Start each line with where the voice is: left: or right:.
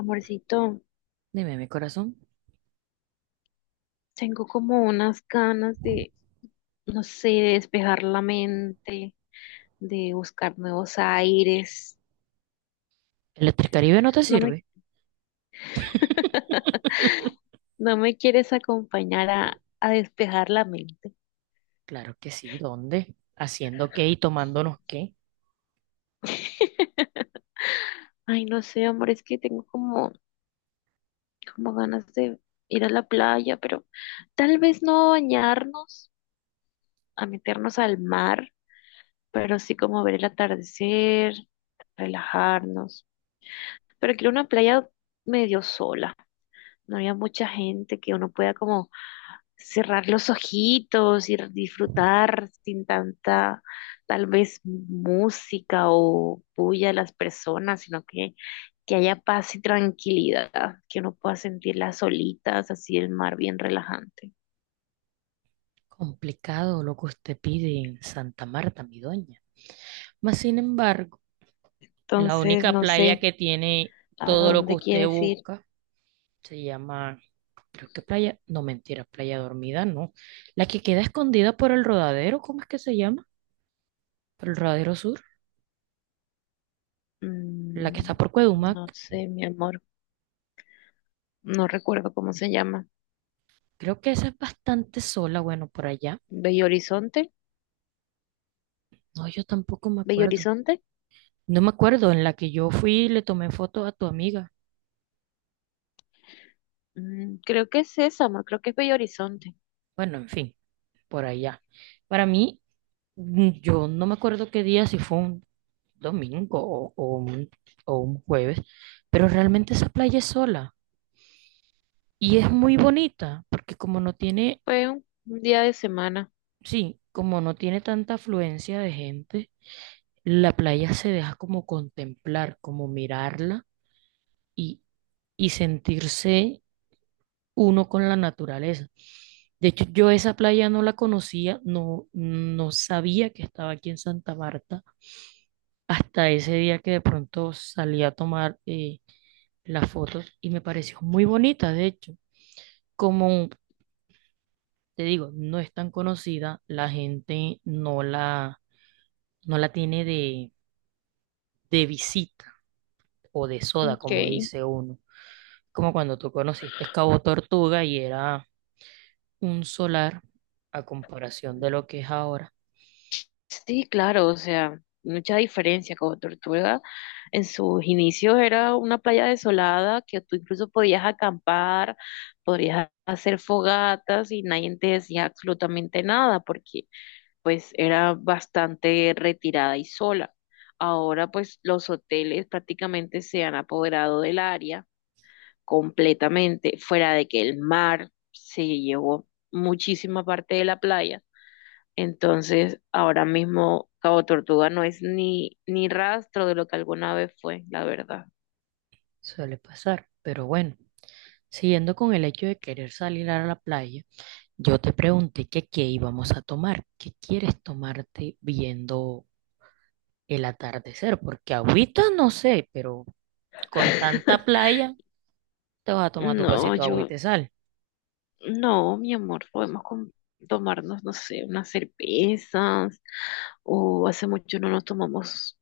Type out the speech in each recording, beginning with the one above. left: Amorcito,
right: Dime, mi corazón.
left: tengo como unas ganas de, no sé, de despejar la mente, de buscar nuevos aires.
right: ¿Electricaribe no te
left: No me,
right: sirve?
left: no me quieres acompañar a despejar la mente.
right: Claro que sí, ¿dónde? ¿Haciendo qué y tomándonos qué?
left: Ay, no sé, amor, es que tengo como, como ganas de ir a la playa, pero tal vez no bañarnos, a meternos al mar, pero sí como ver el atardecer, relajarnos. Pero quiero una playa medio sola. No había mucha gente que uno pueda como cerrar los ojitos y disfrutar sin tanta, tal vez, música o bulla de las personas, sino que haya paz y tranquilidad, que uno pueda sentir las olitas, así el mar bien relajante.
right: Complicado lo que usted pide en Santa Marta, mi doña. Mas, sin embargo, la
left: Entonces,
right: única
left: no
right: playa
left: sé
right: que tiene
left: a
right: todo lo que
left: dónde
right: usted
left: quieres ir.
right: busca se llama, creo que playa, no mentira, playa dormida, no. La que queda escondida por el rodadero, ¿cómo es que se llama? Por el rodadero sur, la que está
left: Mm,
right: por Cuedumac.
left: no sé, mi amor, no recuerdo cómo se llama.
right: Creo que esa es bastante sola, bueno, por allá.
left: Bello Horizonte,
right: No, yo tampoco me
left: Bello
right: acuerdo.
left: Horizonte.
right: No me acuerdo, en la que yo fui y le tomé foto a tu amiga.
left: Mm, creo que es esa, amor, creo que es Bello Horizonte.
right: Bueno, en fin, por allá. Para mí, yo no me acuerdo qué día, si fue un domingo o un jueves, pero realmente esa playa es sola y es muy bonita porque como no tiene,
left: Fue un día de semana.
right: sí, como no tiene tanta afluencia de gente, la playa se deja como contemplar, como mirarla y, y sentirse uno con la naturaleza. De hecho, yo esa playa no la conocía, no, no sabía que estaba aquí en Santa Marta hasta ese día que de pronto salí a tomar las fotos y me pareció muy bonita, de hecho. Como te digo, no es tan conocida, la gente no la tiene de visita o de soda,
left: Ok.
right: como dice uno. Como cuando tú conociste Cabo Tortuga y era un solar a comparación de lo que es ahora.
left: Sí, claro, o sea, mucha diferencia como Tortuga. En sus inicios era una playa desolada que tú incluso podías acampar, podías hacer fogatas y nadie te decía absolutamente nada porque pues era bastante retirada y sola. Ahora pues los hoteles prácticamente se han apoderado del área completamente, fuera de que el mar se llevó muchísima parte de la playa. Entonces, ahora mismo Cabo Tortuga no es ni, ni rastro de lo que alguna vez fue, la verdad.
right: Suele pasar, pero bueno, siguiendo con el hecho de querer salir a la playa, yo te pregunté que qué íbamos a tomar, qué quieres tomarte viendo el atardecer, porque agüita no sé, pero con tanta playa te vas a tomar tu
left: No,
right: pasito de
left: yo,
right: agüita y sal.
left: no, mi amor, tomarnos, no sé, unas cervezas, o hace mucho no nos tomamos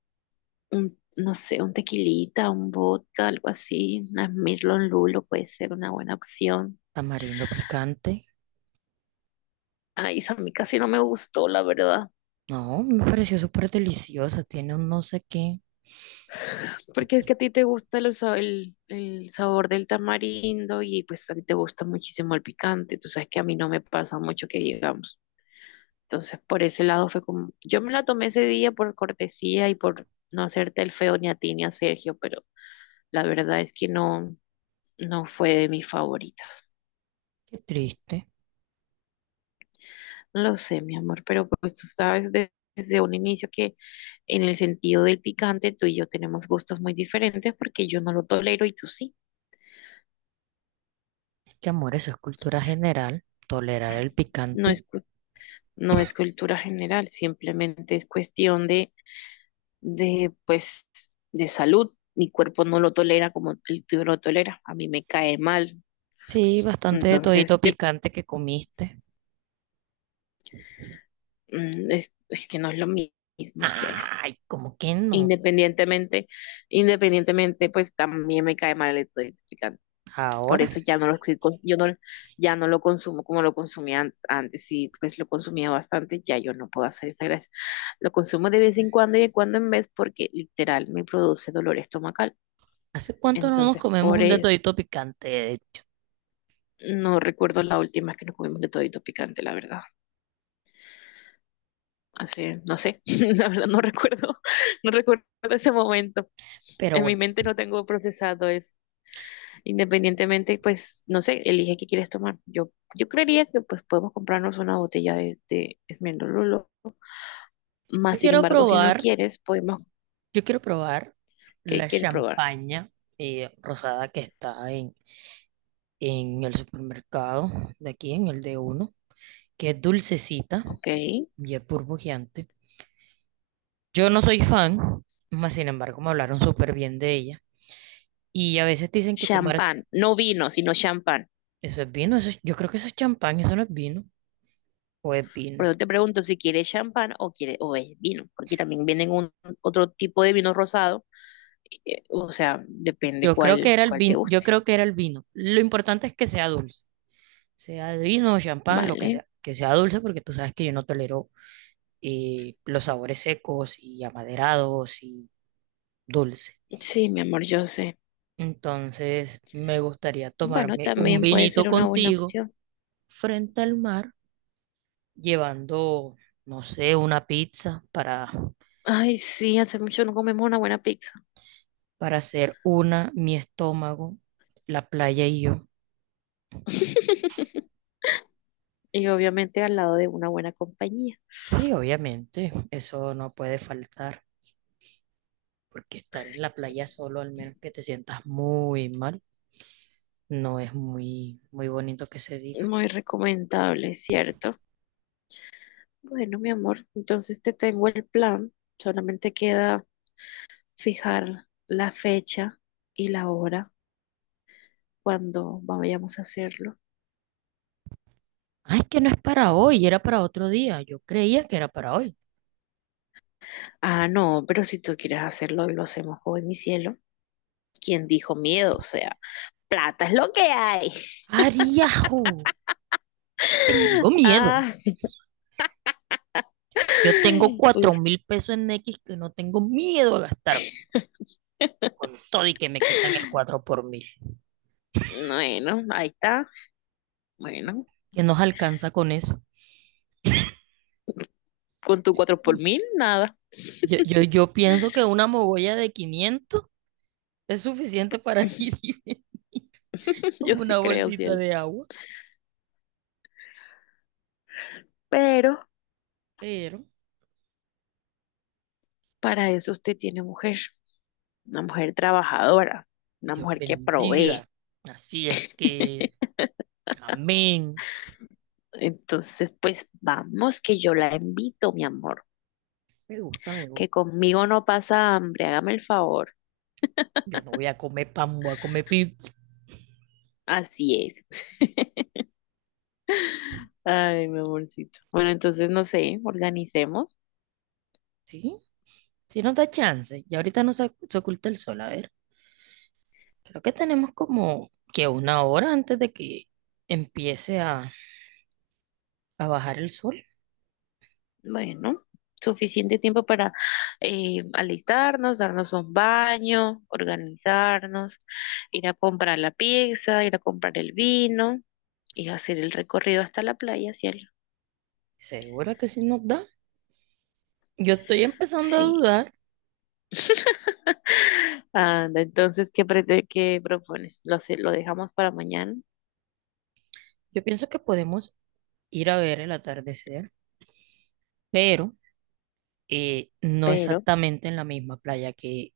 left: un, no sé, un tequilita, un vodka, algo así, una Smirnoff Lulo puede ser una buena opción.
right: Tamarindo picante,
left: Ay, esa a mí casi no me gustó, la verdad.
right: no, me pareció súper deliciosa, tiene un no sé qué.
left: Porque es que a ti te gusta el sabor del tamarindo y pues a ti te gusta muchísimo el picante. Tú sabes que a mí no me pasa mucho que digamos. Entonces, por ese lado fue como, yo me la tomé ese día por cortesía y por no hacerte el feo ni a ti ni a Sergio, pero la verdad es que no, no fue de mis favoritas.
right: Qué triste,
left: No lo sé, mi amor, pero pues tú sabes desde un inicio que en el sentido del picante tú y yo tenemos gustos muy diferentes porque yo no lo tolero y tú sí.
right: es que, amor, eso es cultura general, tolerar el
left: No
right: picante.
left: es no es cultura general, simplemente es cuestión de, pues, de salud. Mi cuerpo no lo tolera como el tuyo lo tolera, a mí me cae mal.
right: Sí, bastante de
left: Entonces,
right: todito picante que comiste.
left: es que no es lo mismo cielo.
right: Ay, como que no?
left: Independientemente, independientemente, pues también me cae mal el electrificante. Por
right: Ahora,
left: eso ya no lo, estoy yo no, ya no lo consumo como lo consumía antes. Antes sí, pues lo consumía bastante, ya yo no puedo hacer esa gracia. Lo consumo de vez en cuando y de cuando en vez porque literal me produce dolor estomacal.
right: ¿hace cuánto no nos
left: Entonces,
right: comemos
left: por
right: un
left: eso
right: detallito picante, de hecho?
left: no recuerdo la última vez que nos comimos de todito picante, la verdad. Hace, no sé, la verdad no recuerdo, no recuerdo ese momento.
right: Pero
left: En mi
right: bueno,
left: mente no tengo procesado eso. Independientemente, pues, no sé, elige qué quieres tomar. Yo creería que pues podemos comprarnos una botella de Esmeralda.
right: yo
left: Más sin
right: quiero
left: embargo, si no
right: probar,
left: quieres, podemos,
right: yo quiero probar
left: ¿qué
right: la
left: quieres probar?
right: champaña rosada que está en el supermercado de aquí, en el de uno, que es dulcecita
left: Ok.
right: y es burbujeante. Yo no soy fan, mas sin embargo me hablaron súper bien de ella. Y a veces dicen que tomar
left: Champán, no vino, sino champán.
right: eso es vino, eso yo creo que eso es champaña, eso no es vino, o es
left: Por
right: vino.
left: eso te pregunto si quieres champán o quiere, o es vino, porque también vienen un, otro tipo de vino rosado, o sea, depende cuál, cuál te
right: Yo
left: guste.
right: creo que era el vino. Lo importante es que sea dulce, sea de vino, champán, lo
left: Vale.
right: que sea dulce, porque tú sabes que yo no tolero los sabores secos y amaderados y dulce.
left: Sí, mi amor, yo sé.
right: Entonces, me gustaría
left: Bueno,
right: tomarme un
left: también puede
right: vinito
left: ser una buena
right: contigo
left: opción.
right: frente al mar, llevando, no sé, una pizza
left: Ay, sí, hace mucho no comemos una buena pizza.
right: para hacer una, mi estómago, la playa y yo.
left: Y obviamente al lado de una buena compañía.
right: Sí, obviamente, eso no puede faltar, porque estar en la playa solo, al menos que te sientas muy mal, no es muy bonito que se diga.
left: Muy recomendable, ¿cierto? Bueno, mi amor, entonces te tengo el plan. Solamente queda fijar la fecha y la hora cuando vayamos a hacerlo.
right: Ay, que no es para hoy, era para otro día. Yo creía que era para hoy.
left: Ah, no, pero si tú quieres hacerlo, lo hacemos hoy, mi cielo. ¿Quién dijo miedo? O sea, plata es lo que hay.
right: ¡Ariajo! Tengo miedo.
left: Ah,
right: Yo tengo cuatro
left: uf,
right: mil pesos en X que no tengo miedo a gastarme con todo y que me quitan el cuatro por mil.
left: bueno, ahí está. Bueno,
right: ¿Qué nos alcanza con eso?
left: con tu cuatro por mil, nada.
right: Yo pienso que una mogolla de 500 es suficiente para ir y venir con
left: Yo sí
right: una
left: creo,
right: bolsita
left: cielo.
right: de agua,
left: Pero
right: pero
left: para eso usted tiene mujer, una mujer trabajadora, una
right: Dios
left: mujer que provee.
right: bendiga. Así es que, amén.
left: Entonces, pues vamos, que yo la invito, mi amor,
right: Me gusta, me
left: que
right: gusta.
left: conmigo no pasa hambre, hágame el favor.
right: Ya no voy a comer pan, voy a comer pizza.
left: Así es. Ay, mi amorcito. Bueno, entonces no sé, organicemos.
right: ¿Sí? Sí nos da chance. Y ahorita no se, se oculta el sol. A ver, creo que tenemos como que 1 hora antes de que empiece a bajar el sol.
left: Bueno, suficiente tiempo para alistarnos, darnos un baño, organizarnos, ir a comprar la pizza, ir a comprar el vino y hacer el recorrido hasta la playa, cielo.
right: ¿Seguro que sí nos da? Yo estoy empezando a
left: Sí.
right: dudar.
left: Anda, entonces, ¿qué, qué propones? Lo dejamos para mañana,
right: Yo pienso que podemos ir a ver el atardecer, pero no
left: pero
right: exactamente en la misma playa que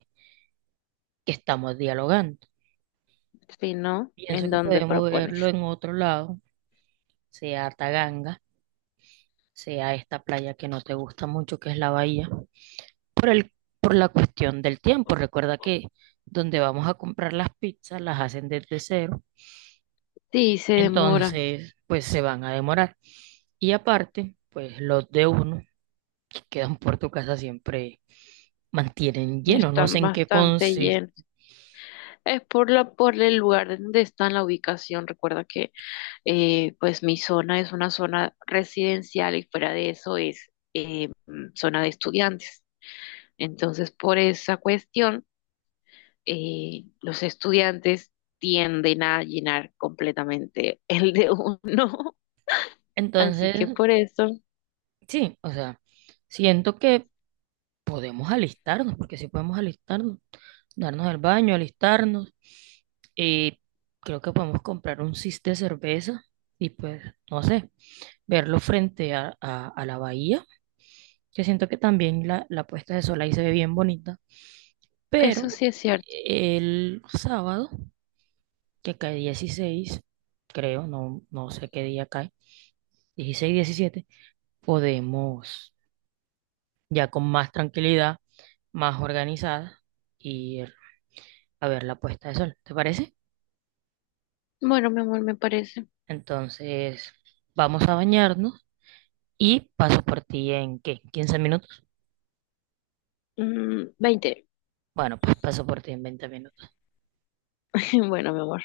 right: que estamos dialogando.
left: si no,
right: Pienso
left: ¿en
right: que
left: dónde
right: podemos verlo
left: propones?
right: en otro lado, sea a Taganga, sea a esta playa que no te gusta mucho, que es la bahía, por el, por la cuestión del tiempo. Recuerda que donde vamos a comprar las pizzas las hacen desde cero,
left: Sí, se demora.
right: entonces pues se van a demorar. Y aparte, pues los de uno que quedan por tu casa siempre mantienen lleno, no sé
left: Están
right: en qué
left: bastante
right: consiste.
left: llenos. Es por la, por el lugar donde está la ubicación. Recuerda que pues mi zona es una zona residencial y fuera de eso es zona de estudiantes. Entonces, por esa cuestión, los estudiantes tienden a llenar completamente el de uno. Así que
right: Entonces,
left: por eso,
right: sí, o sea, siento que porque sí podemos alistarnos, darnos el baño, alistarnos. Y creo que podemos comprar un cis de cerveza y pues, no sé, verlo frente a la bahía. Yo siento que también la puesta de sol ahí se ve bien bonita.
left: eso
right: Pero
left: sí es cierto.
right: el sábado, que cae 16 creo, no, no sé qué día cae, 16, 17, podemos ya con más tranquilidad, más organizada, ir a ver la puesta de sol. ¿Te parece?
left: Bueno, mi amor, me parece.
right: Entonces, vamos a bañarnos y paso por ti en ¿qué? ¿15 minutos?
left: Mm, 20.
right: Bueno, pues paso por ti en 20 minutos.
left: Bueno, mi amor.